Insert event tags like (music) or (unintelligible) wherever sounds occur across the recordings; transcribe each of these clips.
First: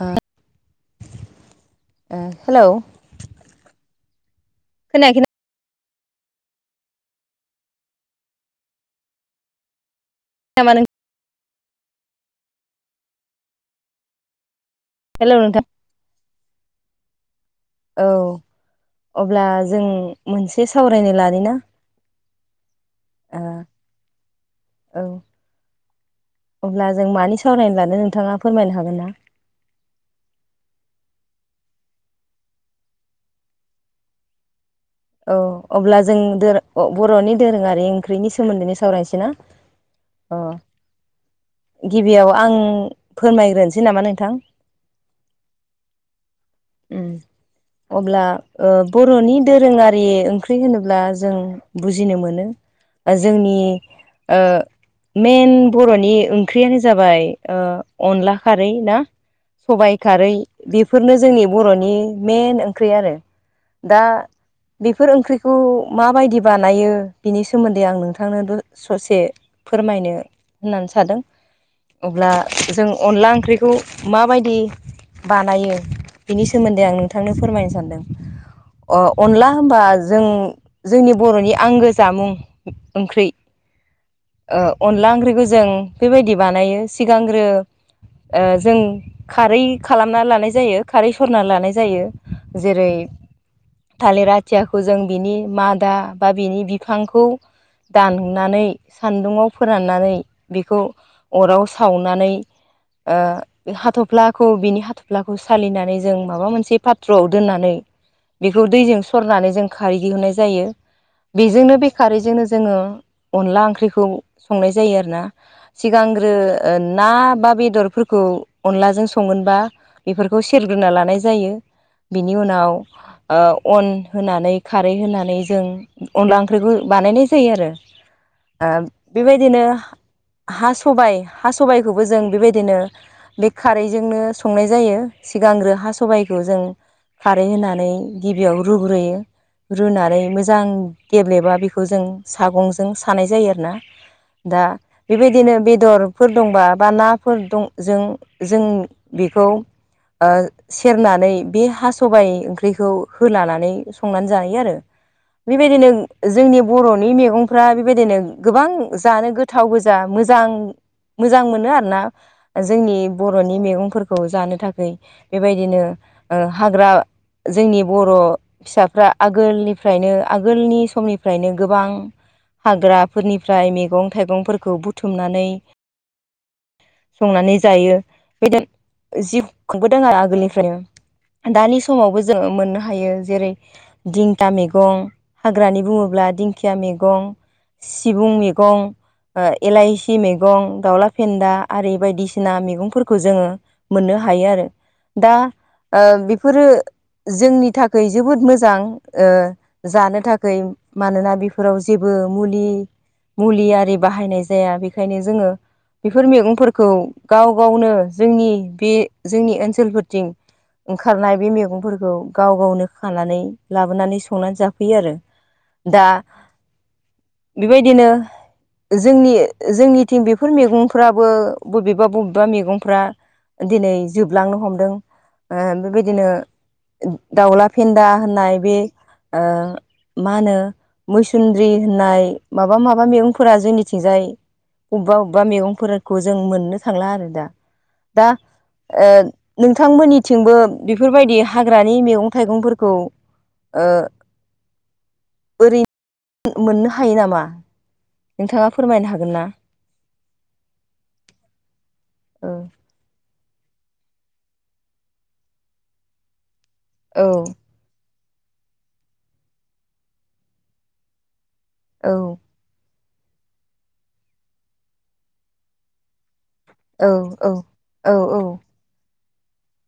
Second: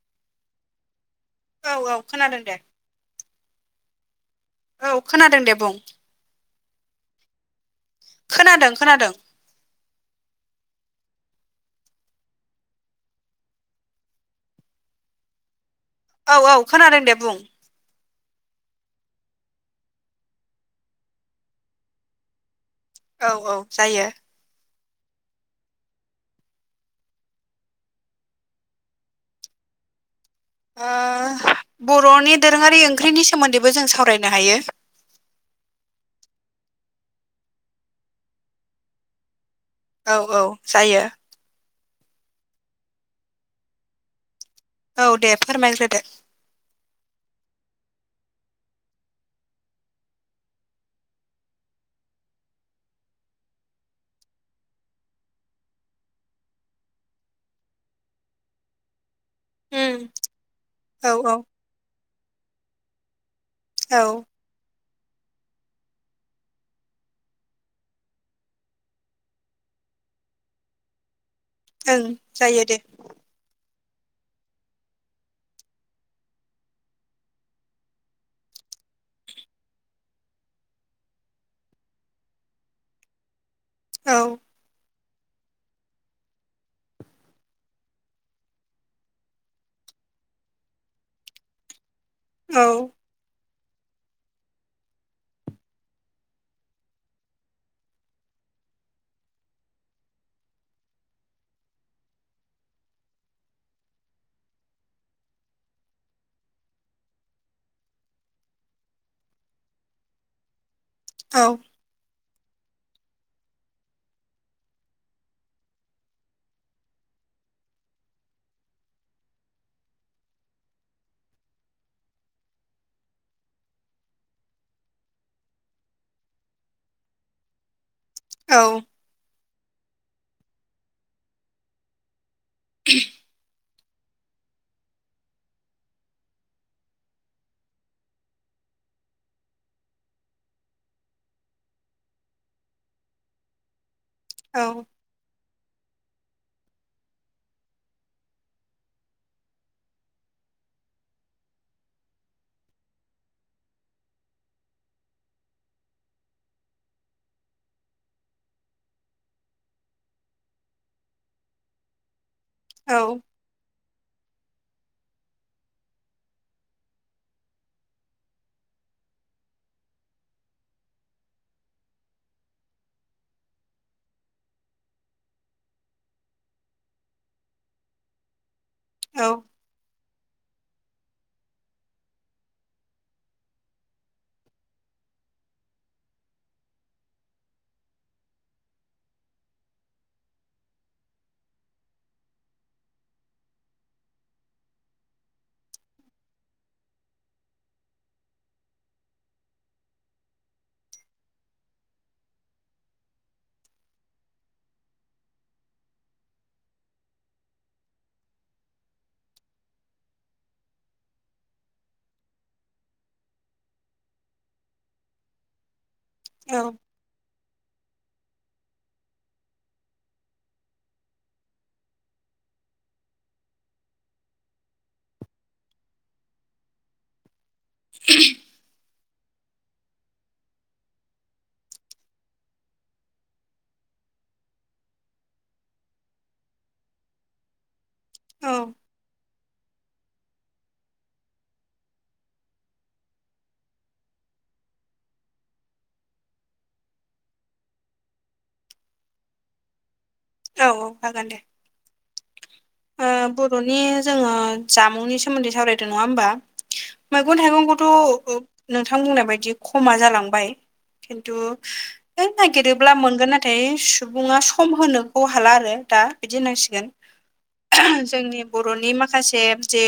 ओ- औ औ खोनादों दे। हेलौ औ खोनायाखै खोनादों दे बुं। खोनादों खोनादों। नामा नों। हेल' नोंथां। औ औ खोनादों दे बुं। औ अब्ला जों मोनसे सावरायनो लानि ना? औ ओ औ जायो। औ। अब्ला जों मानि सावरायनो लादों नोंथाङा फोरमायनो हागोन ना? ओम बर'नि दोरोङारि ओंख्रिनि सोमोन्दैबो जों सावरायनो हायो। औ अब्ला जों दोरों-बर'नि दोरोङारि ओंख्रिनि सोमोन्दैनो सावरायनोसै ना? औ अ औ जायो। गिबियाव आं फोरमायग्रोनोसै नामा नोंथां। औ दे फोरमायग्रोदो। ओम। अब्ला ओ- बर'नि दोरोङारि। आरि ओंख्रि होनोब्ला जों बुजिनो मोनोओ-जोंनि ओ- मेन बर'नि ओंख्रियानो जाबाय ओ-अनला खारै ना? सबाय उम खारै औ बेफोरनो औ जोंनि बर'नि मइेन ओंख्रि आरो दा। औ बेफोर ओंख्रिखौ माबायदि बानायो बिनि सोमोन्दै आं नोंथांनो ससे। फोरमायनो होननानै सादों ओं अब्ला जायो दे जों। अनला ओंख्रिखौ माबायदि? बानायो बिनि सोमोन्दै आं नोंथांनो फोरमायनो सानदों। अ-अनला। होनबा जों जोंनि बर'नि आंगो जामुं ओंख्रि। औ। ओ-अनला ओंख्रिखौ जों बेबायदि बानायो सिगांग्रो। ओ-जों खारै खालामना लानाय जायो खारै सरना लानाय जायो। जेरै थालिरा खुथियाखौ जों बिनि मादा बा बिनि बिफांखौ दाननानै सान्दुङाव फोराननानै बेखौ अराव सावनानै हाथ'फ्लाखौ बिनि हाथ'फ्लाखौ सालिनानै जों माबा मोनसे पाथ्र'आव दोननानै बेखौ दैजों सरनानै जों खारै दिहुननाय जायो औ बेजोंनो बे खारैजोंनो जोङो अनला ओंख्रिखौ संनाय जायो आर ना। सिगांग्रो ना बा बेदरफोरखौ अनलाजों संगोनबा बेफोरखौ सेरग्रोना लानाय जायो बिनि उनाव अन होनानै खारै होनानै जों अनला ओंख्रिखौ बानायनाय जायो आरो। औ बेबायदिनो हा सबाइ हा सबाइखौबो जों बेबायदिनो खारैजोंनो संनाय जायो सिगांग्रो हा सबायखौ जों खारै होनानै गिबियाव रुग्रोयो। रुनानै मोजां गेब्लेबा बेखौ जों सागंजों सानाय जायो आरो ना। औ दा बेबायदिनो बेदरफोर दंबा बा नाफोर दं जों जों बेखौ सेरनानै बे हा सबाइ ओंख्रिखौ होलानानै संनानै जायो आरो। बेबायदिनो जोंनि बर'नि मैगंफ्रा बेबायदिनो गोबां जानो गोथ थाव गोजा मोजां मोजां मोनो आरोना जोंनि ब औ र'नि मैगंफोरखौ जानो थाखाय बेबायदिनो ओ हाग्रा जोंनि बर' फिसाफ्रा आगोलनिफ्रायनो आगोलनि समनिफ्रायनो गोबां हाग्राफोरनिफ्राय मैगं थाइगंफोरखौ बुथुमनानै संनानै जायो। बेदि जि (unintelligible) खुंबोदों आरो आगोलनिफ्रायनो दानि समावबो जोङो मोननो हायो जेरै दिंथा मैगं, हाग्रानि बुङोब्ला दिंखिया मैगं, सिबुं मैगं, एलाइसि मैगं, दाउला फेन्दाआरि बायदिसिना मैगंफोरखौ जोङो मोननो हायो आरो दा बेफोरो जोंनि थाखायै जोबोद मोजां ओ जानो थाखाय मानोना बेफोराव जेबो मुलि मुलि आरि बाहायनाय जाया बेखायनो जोङो बेफोर मैगंफोरखौ गाव गावनो जोंनि बे जोंनि ओनसोलफोरथिं ओंखारनाय बे मैगंफोरखौ गाव गावनो खानानै लाबोनानै संनानै जाफैयो आरो दा औ बेबायदिनो जोंनि जोंनिथिं बेफोर मैगंफ्राबो बबेबा बबेबा मैगंफ्रा दिनै जोबलांनो हमदों, ओ बेबायदिनो दाउला फेन्दा होननाय बे ओ (inaudible) मा होनो मैसुन्द्रि होननाय माबा माबा मैगंफोरा जोंनिथिंजाय अबबा अबबा मैगंफोरखौ जों मोननो थांला आरो दा। दा औ नोंथांमोननिथिंबो बेफोरबायदि हाग्रानि मैगं थाइगंफोरखौ ओ ओरैनो मोननो हायो नामा? नोंथाङा फोरमायनो हागोन ना? औ औ हागोन दे। औ ओ बर'नि जोङो जामुंनि सोमोन्दै सावरायदों नङा होमबा? औ मैगं थाइगंखौ थ' नोंथां बुंनाय बायदि खमा जालांबाय खिन्थु औ फेदेरोब्ला मोनगोन नाथाय सुबुङा सम होनोखौ हाला आरो दा बिदि होनांसिगोन गोन औ ओ हम औ जोंनि बर'नि माख माखासे जे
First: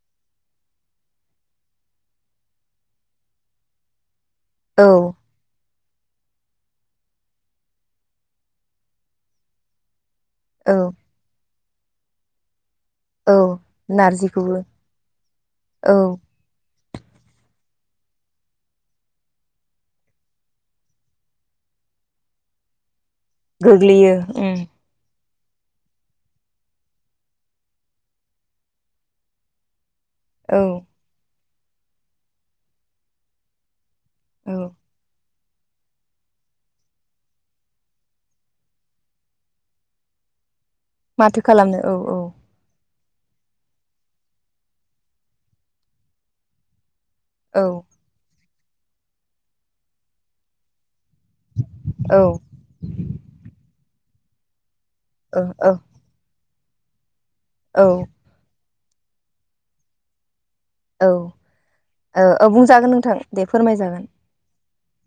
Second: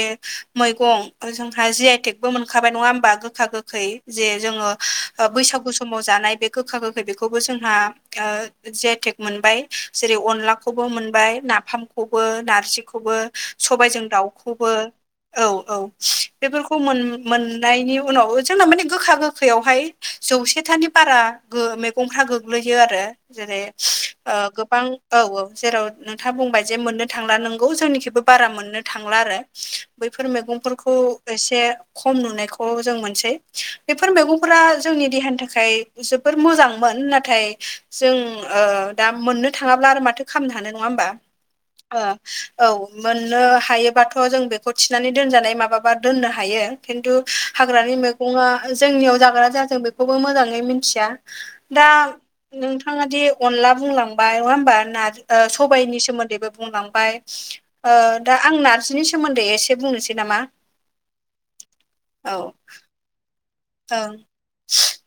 मैगं जोंहा जि आइ टेकबो मोनखाबाय नङा होमबा गोखा गोखै जे जोङो औ बैसागु सम समाव जानाय बे गोखा गोखै बेखौबो जोंहा जि आइ टेक मोनबाय जेरै अनला औ खौबो मोनबाय ना फामखोबो नारजि खौबो औ स'बायजों नारजिखौबो दाउखौबो औ औ बेफोरखौ मोन मोननायनि उनाव ओ जोंना माने गोखा गोखैयावहाय जौसेथानि बारा ओ मैगंफ्रा गोग्लैयो आरो जेरै गोग्लैयो ओ उम गोबां औ औ जेराव नोंथांआ बुंबाय जे मोननो थांला नोंगौ जोंनिखिबो बारा मोननो थांला आरो बेफोर औ मैगंफोरखौ एसे खम नुनायखौ जों मोनसै बेफोर औ मैगंफोरा जोंनि देहानि थाखाय जोबोर मोजांमोन नाथाय जों ओ दा मोननो थांआब्ला आर माथो खालामनो हानो नङा होमब माथो खालामनो औ ओ औ मोननो हायोबाथ' जों बेखौ थिनानै दोनजानाय माबाबा दोननो हायो औ खिन्थु हो औ हाग्रानि मैगंआ जोंनिआव जागोन ना जाया जों बेखौबो मोजाङै मिथिआ हो दा औ नोंथांआ दि अनला बुंलांबाय नङा होनबा नारजि ओ औ स'बाइनि सोमोन्दैबो बुंलांबाय औ ओ दा आं नारजिनि सोमोन्दै एसे बुंनोसै नामा औ ओ ओ बुंजागोन नोंथां दे फोरमायजा ओ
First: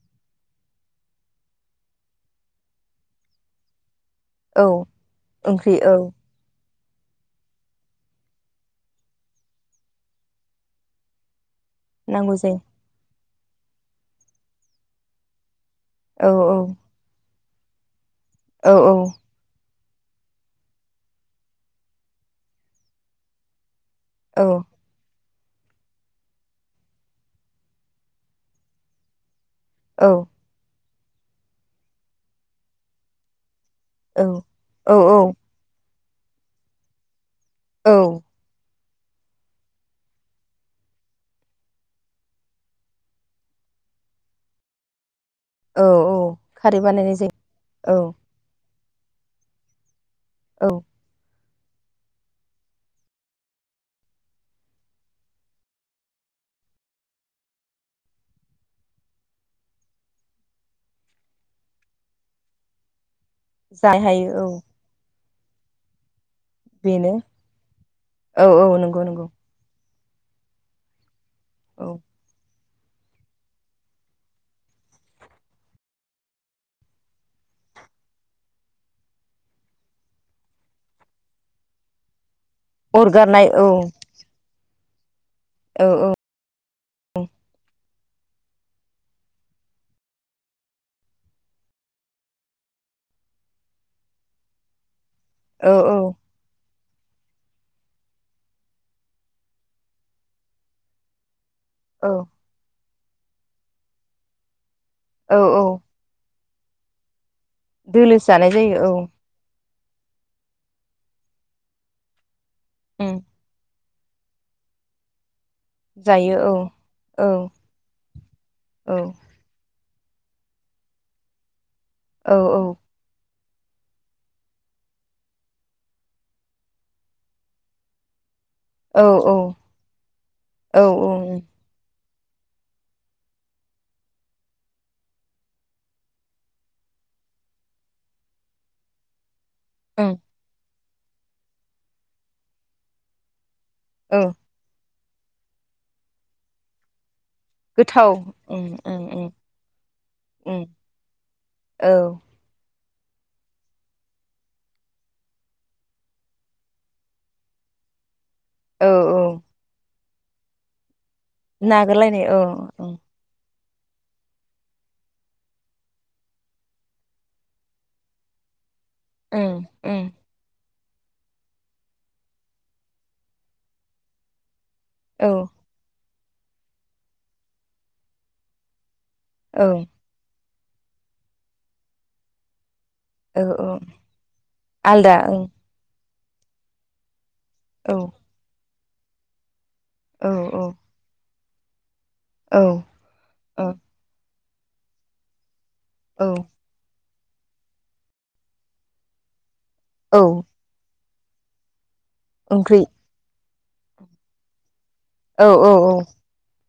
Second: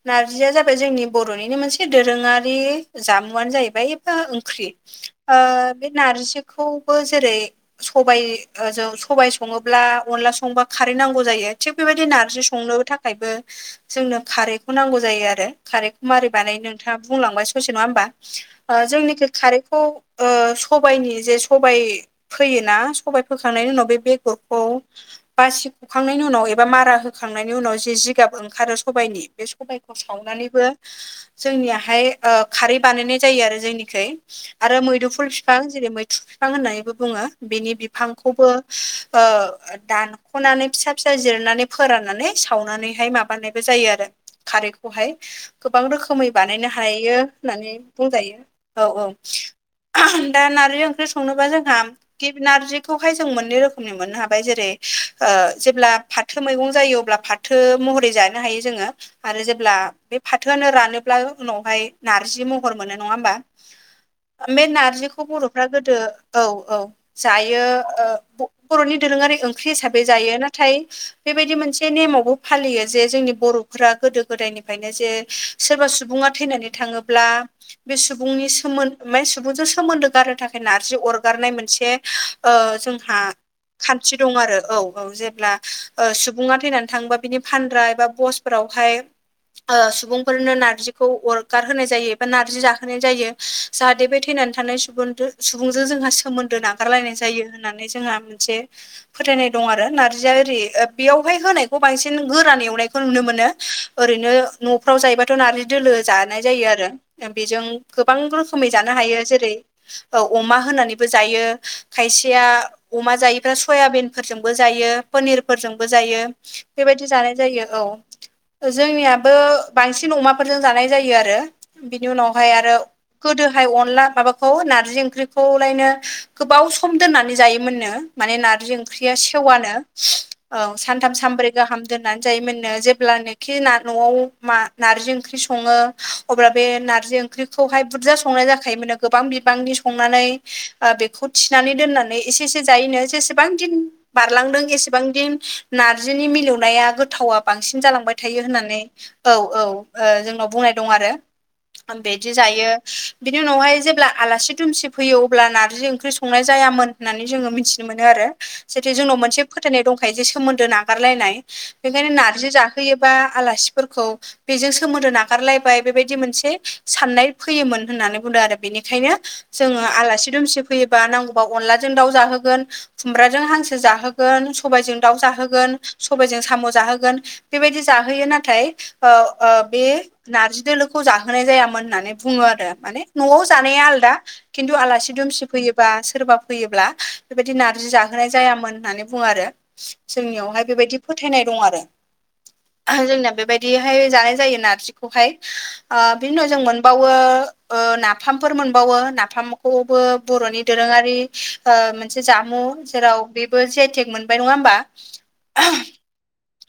नारजिआ जाबाय जोंनि बर'निनो मोनसे दोरोआरि जामुआनो जाहैबाय ओ औ ओंख्रि ओंख्रि बे ओ औ नारजिखौबो जेरै सबाइ जों सबाइ सङोब्ला अनला संबा खारै नांगौ जायो थिग बेबादि नांगौ नारजि जायो संनो थाखायबो जोंनो खारैखौ नांगौ जायो आरो खारैखौ मारै औ बानाय नोंथांआ बुंलांबाय स'से नङा होमबा औ ओ जोंनि खो खारैखौ ओ सबायनि जे सबायाइ फोयोना सबाय फोखांनायनि उनाव बे बेगर औ औ बासिख'खांनायनि उनाव एबा मारा होखांनायनि उनाव जि जे जिगाब ओंखारो सबाइनि बे सबाइखौ औ सावनानैबो जोंनिआहाय ओ खारै बानायनाय जायो आरो जोंनिखै आरो औ मोदोमफुल फि बिफां जेरै मैथ्रु बिफां होननानैबो बुङो बेनि औ बिफांखौबो ओ दानख'नानै फिसा फिसा जिरनानै फोराननानै सावनानै बेहाय माबानायबो जायो आरो खारैखौहाय गोबां औ औ रोखोमै बानायनो खारै हायो बानायनाय होननानै जायो औ बुंजायो औ औ ओह दा औ नारजि ओंख्रि संनोबा जोंहा गि नारजिखौहाय जों मोननै रोखोमनि मोननो हाबाय जेरै ओ जेब्ला फाथो मैगं जायो अब्ला फाथो थो महरै जानो हायो जोङो आरो जेब्ला बे फाथोआनो रानोब्ला उनावहाय नारजि महर मोनो नङा होमबा? जानो हायो औ उम बे नारजिखौ बर'फ्रा गोदो औ औ बेनो जायो औ ओ औ बर'नि नंगौ नंगौ दोरोंआरि ओंख्रि हिसाबै जायो नाथाय हो बेबायदि औ मोनसे नेम आवबो फालियो जे जोंनि बर'फोरा गोदो गोदायनिफायनो जे सोरबा सुबुङा थैनानै थाङोब्ला बे सुबुंनि सोमोन बे सुबुंजों सोमोन्दो गारहोनो थाखाय नारजि अरगारनाय मोनसे ओ जोंहा अरगारनाय औ खान्थि दं आरो औ औ जेब्ला औ ओ औ सुबुंआ थैनानै थांओबा बिनि फानग्रा एबा बसफोरावहाय ओ सुबुंफोरनो नारजिखौ अरगार होनोनाय जायो बा नारजि जाहोनाय जायो जाहाथे बे थैनानै थानाय सुबुं औ सुबुंजों औ जोंहा सोमोन्दो नागा गारलायनाय जायो होननानै जोंहा मोनसे फोथायनाय दं आरो नारजि आरो ओरै बेयावहाय होनायखौ औ बांसिन गोरान एवनायखौ नुनो मोनो ओरैनो न'फोराव जायोबाथ' औ नारजि औ दोलो। जानाय जायो आरो बेजों गोबां दोलोसो जानाय रोखोमै जायो जानो औ हायो। जेरै अमा होनानैबो जायो खायसेया उम अमा जायि मफ्राय सयाबिनफोरजोंबो जायो पनिरफोरजोंबो जायो। बेबायदि औ जानाय जायो औ औ जोंनियाबो बांसिन अमाफोरजों जानाय जायो आरो। बिनि औ उनावहाय आरो गोदोहाय अनला माबाखौ नारजि ओंख्रिखौलायनो गोबाव सम दोननानै जायोमोननो माने नारजि ओं औ ख्रिरिया सेवानो औ सानथाम सानब्रै गाहाम दोननानै जायोमोननो जेब्लानोखि न'आव मा नार्जि ओंख्रि सङो अब्ला बे नारजि ओंख्रिखौहाय बुरजा संनाय जाखायोमोनो गोबां बिबांनि ओं संनानै ओ बेखौ थिनानै दोननानै एसे एसे जायैनो जेसेबां दिन औ बारलांदों एसे बां दिन नार्जिनि मिलौनाया गोथावा बांसि गोथाव जालांबाय थायो उम होननानै उम उम औ औ जोंनाव उम बुंनाय दं आरो औ बिदि जायो बिनि उनावहाय जेब्ला आलासि दुमसि फैयो अब्ला नारजि ओंख्रि संनाय जायामोन। होननानै जोङो मिथिनो मोनो आरो औ जितु जोंनाव औ मोनसे फोथायनाय दंखायो जे सोमोन्दो नागारलायनाय बेखायनो नागारलायनाय औ नार्जि उम जाहोयोबा आलासिफोरखौ बेजों सोमोन्दो नागारलायबाय बेबायदि मोनसे साननाय फैयोमोन होननानै बुंदों आरो बेनिखायनो उम जोङो उम आलासि दुमसि फैयोबा नांगौबा अनला जों दाउ जाहोनाव खुमब्रा जों हांसो जाहोगोन सबाय जों दाउ औ जाहोगोन सबायजों साम' जाहोगोन बेबायदि जाहोयो नाथाय ओ ओ औ बे नारजि दोलोखौ जाहोनाय जायामोन होननानै बुङो आरो। माने न'आव औ औ जानाया आलदा खिन्थु आलासि आलदा ओं दुमसि फैयोबा सोरबा फैयोब्ला बेबायदि नार्जि औ जाहोनाय जायामोन होननानै बुङो आरो औ जोंनियावहाय औ बेबायदि फोथायनाय दं आरो औ जोंनाया बे औ बायदिहाय जानाय जायो नारजिखौहाय। बिनि औ उनाव जों मोनबावो नाफामफोर मोनबावो नाफामखौबो औ बर'नि दोरोङारि मोनसे जामु ओंख्रि जेराव बेबो जे आइटेक मोनबाय नङा होमबा? औ औ औ।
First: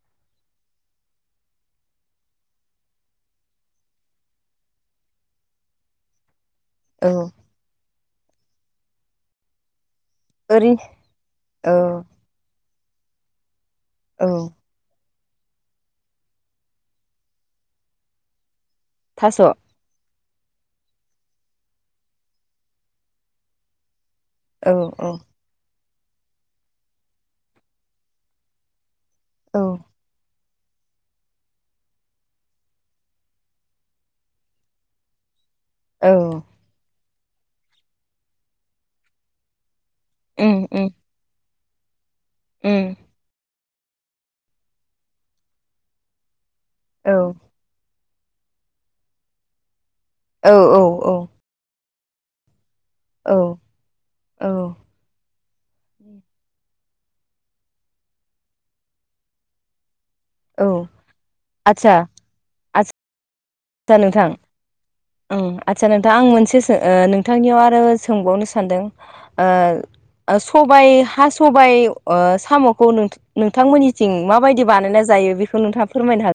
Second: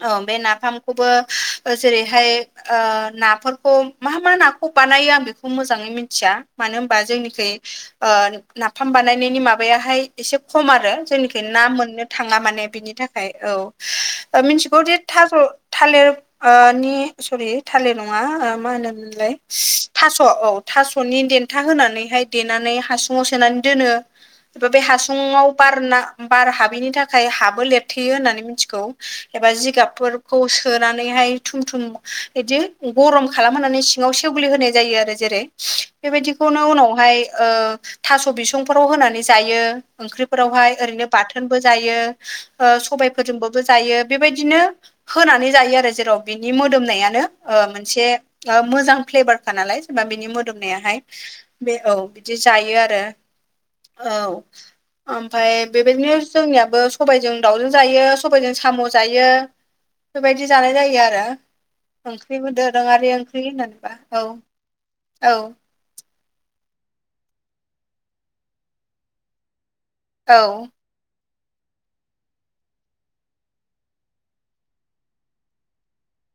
औ बे नाफामखौबो जेरैहाय नाफोरखौ मा मा नाखौ बानायो आं बेखौ मोजाङै मिथिया। मानो होनबा औ जोंनिखै ओ नाफाम बानायनायनि माबायाहाय एसे खम ओरै आरो जोंनिखै ना औ मोननो थाङा माने बिनि थाखाय औ मिथिगौ जे थाज' थालिर नि सरि थालिर नङा मा होनोमोनलाय? थास' औ थास' औ थास'नि देन्था होनानैहाय देनानै हासुङाव सोनानै दोनो (unintelligible) औ बे औ हासुुंआव बारना बार हाबैनि थाखाय हाबो लेरथेयो होननानै मिथिगौ। एबा जिगाबफोरखौ सोनानैहाय थुम थुम बिदि गरम खालामहनानै सिङाव सेवलि होनाय जायो आरो जेरै औ बेबायदिखौनो उनावहाय ओ थास' बिसंफोराव होनानै जायो। उम ओंख्रिफोरावहाय उम ओरैनो बाथोनबो जायो उम सबायफोरजों बाबो जायो बेबायदिनो होनानै जायो आरो जेराव बिनि औ मोदोमनायानो मोनसे मोजां फ्लेभारखा नालाय जेनेबा बिनि औ औ मोदोमनायाहाय बे औ बिदि जायो आरो औ। ओमफफ्राय बेबायदिनो जोंनियाबो सबायजों दाउजों जायो। सबायजों साम' जायो बेबायदि औ जानाय जायो आरो। बेबो दोरोङारि ओंख्रि होननानै दा नोंथां औ। आच्छा नोंथां आं मोनसे ओ नोंथांनियाव आरो सोंबावनो सानदों। औ सबबाय हास सबाय ओ साम'खौ नोंथांमोननिथिं माबायदि बानायना जायो बेखौ नोंथाङा फोरमाय हा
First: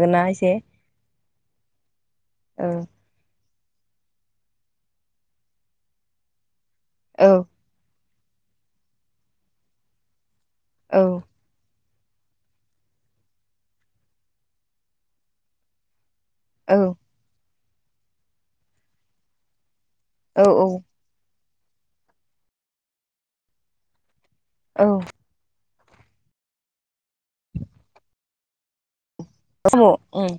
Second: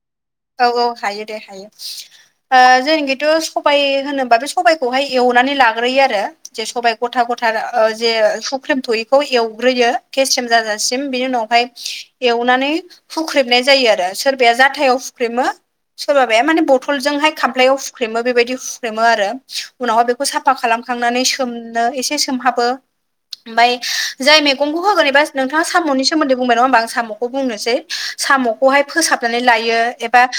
होन्ना? औ औ हायो दे हायो। ओ औ जोंखिथ' सबाय होनोबा बे सबाइखौहाय एवनानै लाग्रोयो आरो जे सबाइ गथा औ गथा ओ जे सुख्रेम थयिखौ एवग्रोयो केसिम औ जाजासिम बिनि उनावहाय एवनानै हुख्रेबनाय जायो आरो, सोरबाया जाथायाव हुख्रेमो। सोरबाबाया माने औ बथलजोंहाय खामलायाव हुख्रेमो बेबायदि हुख्रेमो आरो उनावहाय बेख औ साफा औ खालामखांनानै सोमनो एसे सोमहाबो ओमफाय जाय मे गंखौ औ होगोन एबा नोंथाङा साम'नि सोमोन्दै बुंबाय नङा होमबा आं साम'खौ बुंनोसै साम' खौहाय फोसाबनानै लायो साम' एबा उम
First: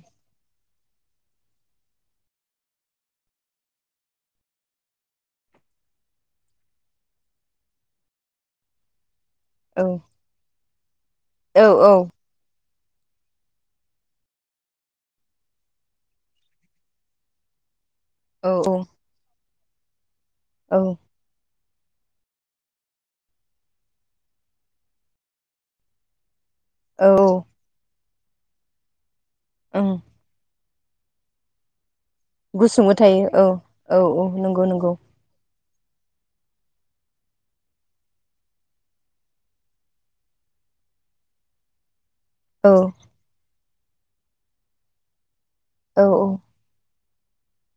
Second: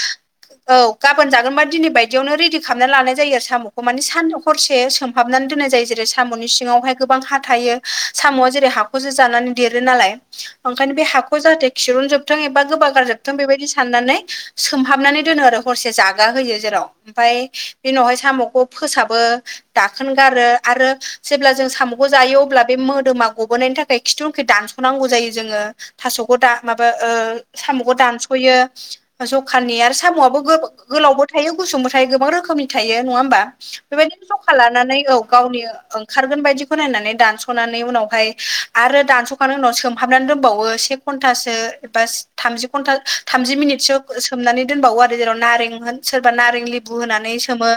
औ गाबोन जागोनबा दिनै बायदियावनो रेडि खालामना लानाय जायो आरो साम'खौ माने सान हरसे सोम हाबनानै दोननाय जायो जेरै साम'नि सिङावहाय गोबां हा थायो साम'आ जेरै हाखौसो जानानै देरो औ नालाय। ओंखायनो बे हाखौ औ जाहाथे औ खिरनजोबथों एबा गोबा गारजोबथों बेबायदि साननानै सोमहाबनानै दोनो आरो हरसे जागा होयो जेराव, ओमफाय बे उनावहाय साम'खौ औ फोसाब बो दाखोन गारो आरो जेब्ला जों साम'खौ जायो अब्ला बे मोदोमा गबोनायनि थाखाय खिथुउखै दानस'नांगौ जायो जोङो। फास' गदा माबा ओ औ औ साम'खौ दानस'यो जखानि आरो ओं साम'आबो गो गोलावबो थायो गुसुंबो थायो गोबां रोख खोमनि गुसुंबो थायो नङा होमबा औ औ बेबायदिनो औ जखा नंगौ नंगौ लानानै औ गावनि खारगोन बायदिखौ नायनानै दानस'नानै उनावहाय आरो दानस' खामनानै उनाव सोमहाबनानै दोनबावो से घन्टासो एबा थामजि औ घन्टा थामजि मिनिटसो सोमनानै दोनबावो आरो जेराव नारें होन औ सोरबा नारें लि बु होनानै सोमो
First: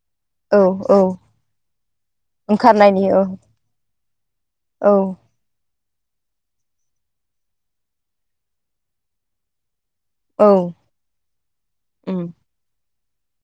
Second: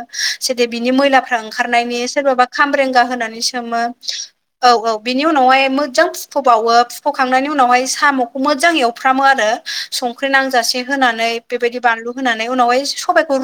औ सेदे बिनि औ मैलाफ्रा ओंखारनायनि सोरबाबा खामरेंगा ओंखारनायनि औ होनानै मो औ औ बेनि उनाव उनावहाय मोजां फुफ'बावो फुफ'खांनायनि उनावहाय साम'खौ मोजां एवफ्रामो आरो। संख्रि औ नांजासे होनानै बेबायदि बानलु उम होनानै उनावहाय सबायखौ रु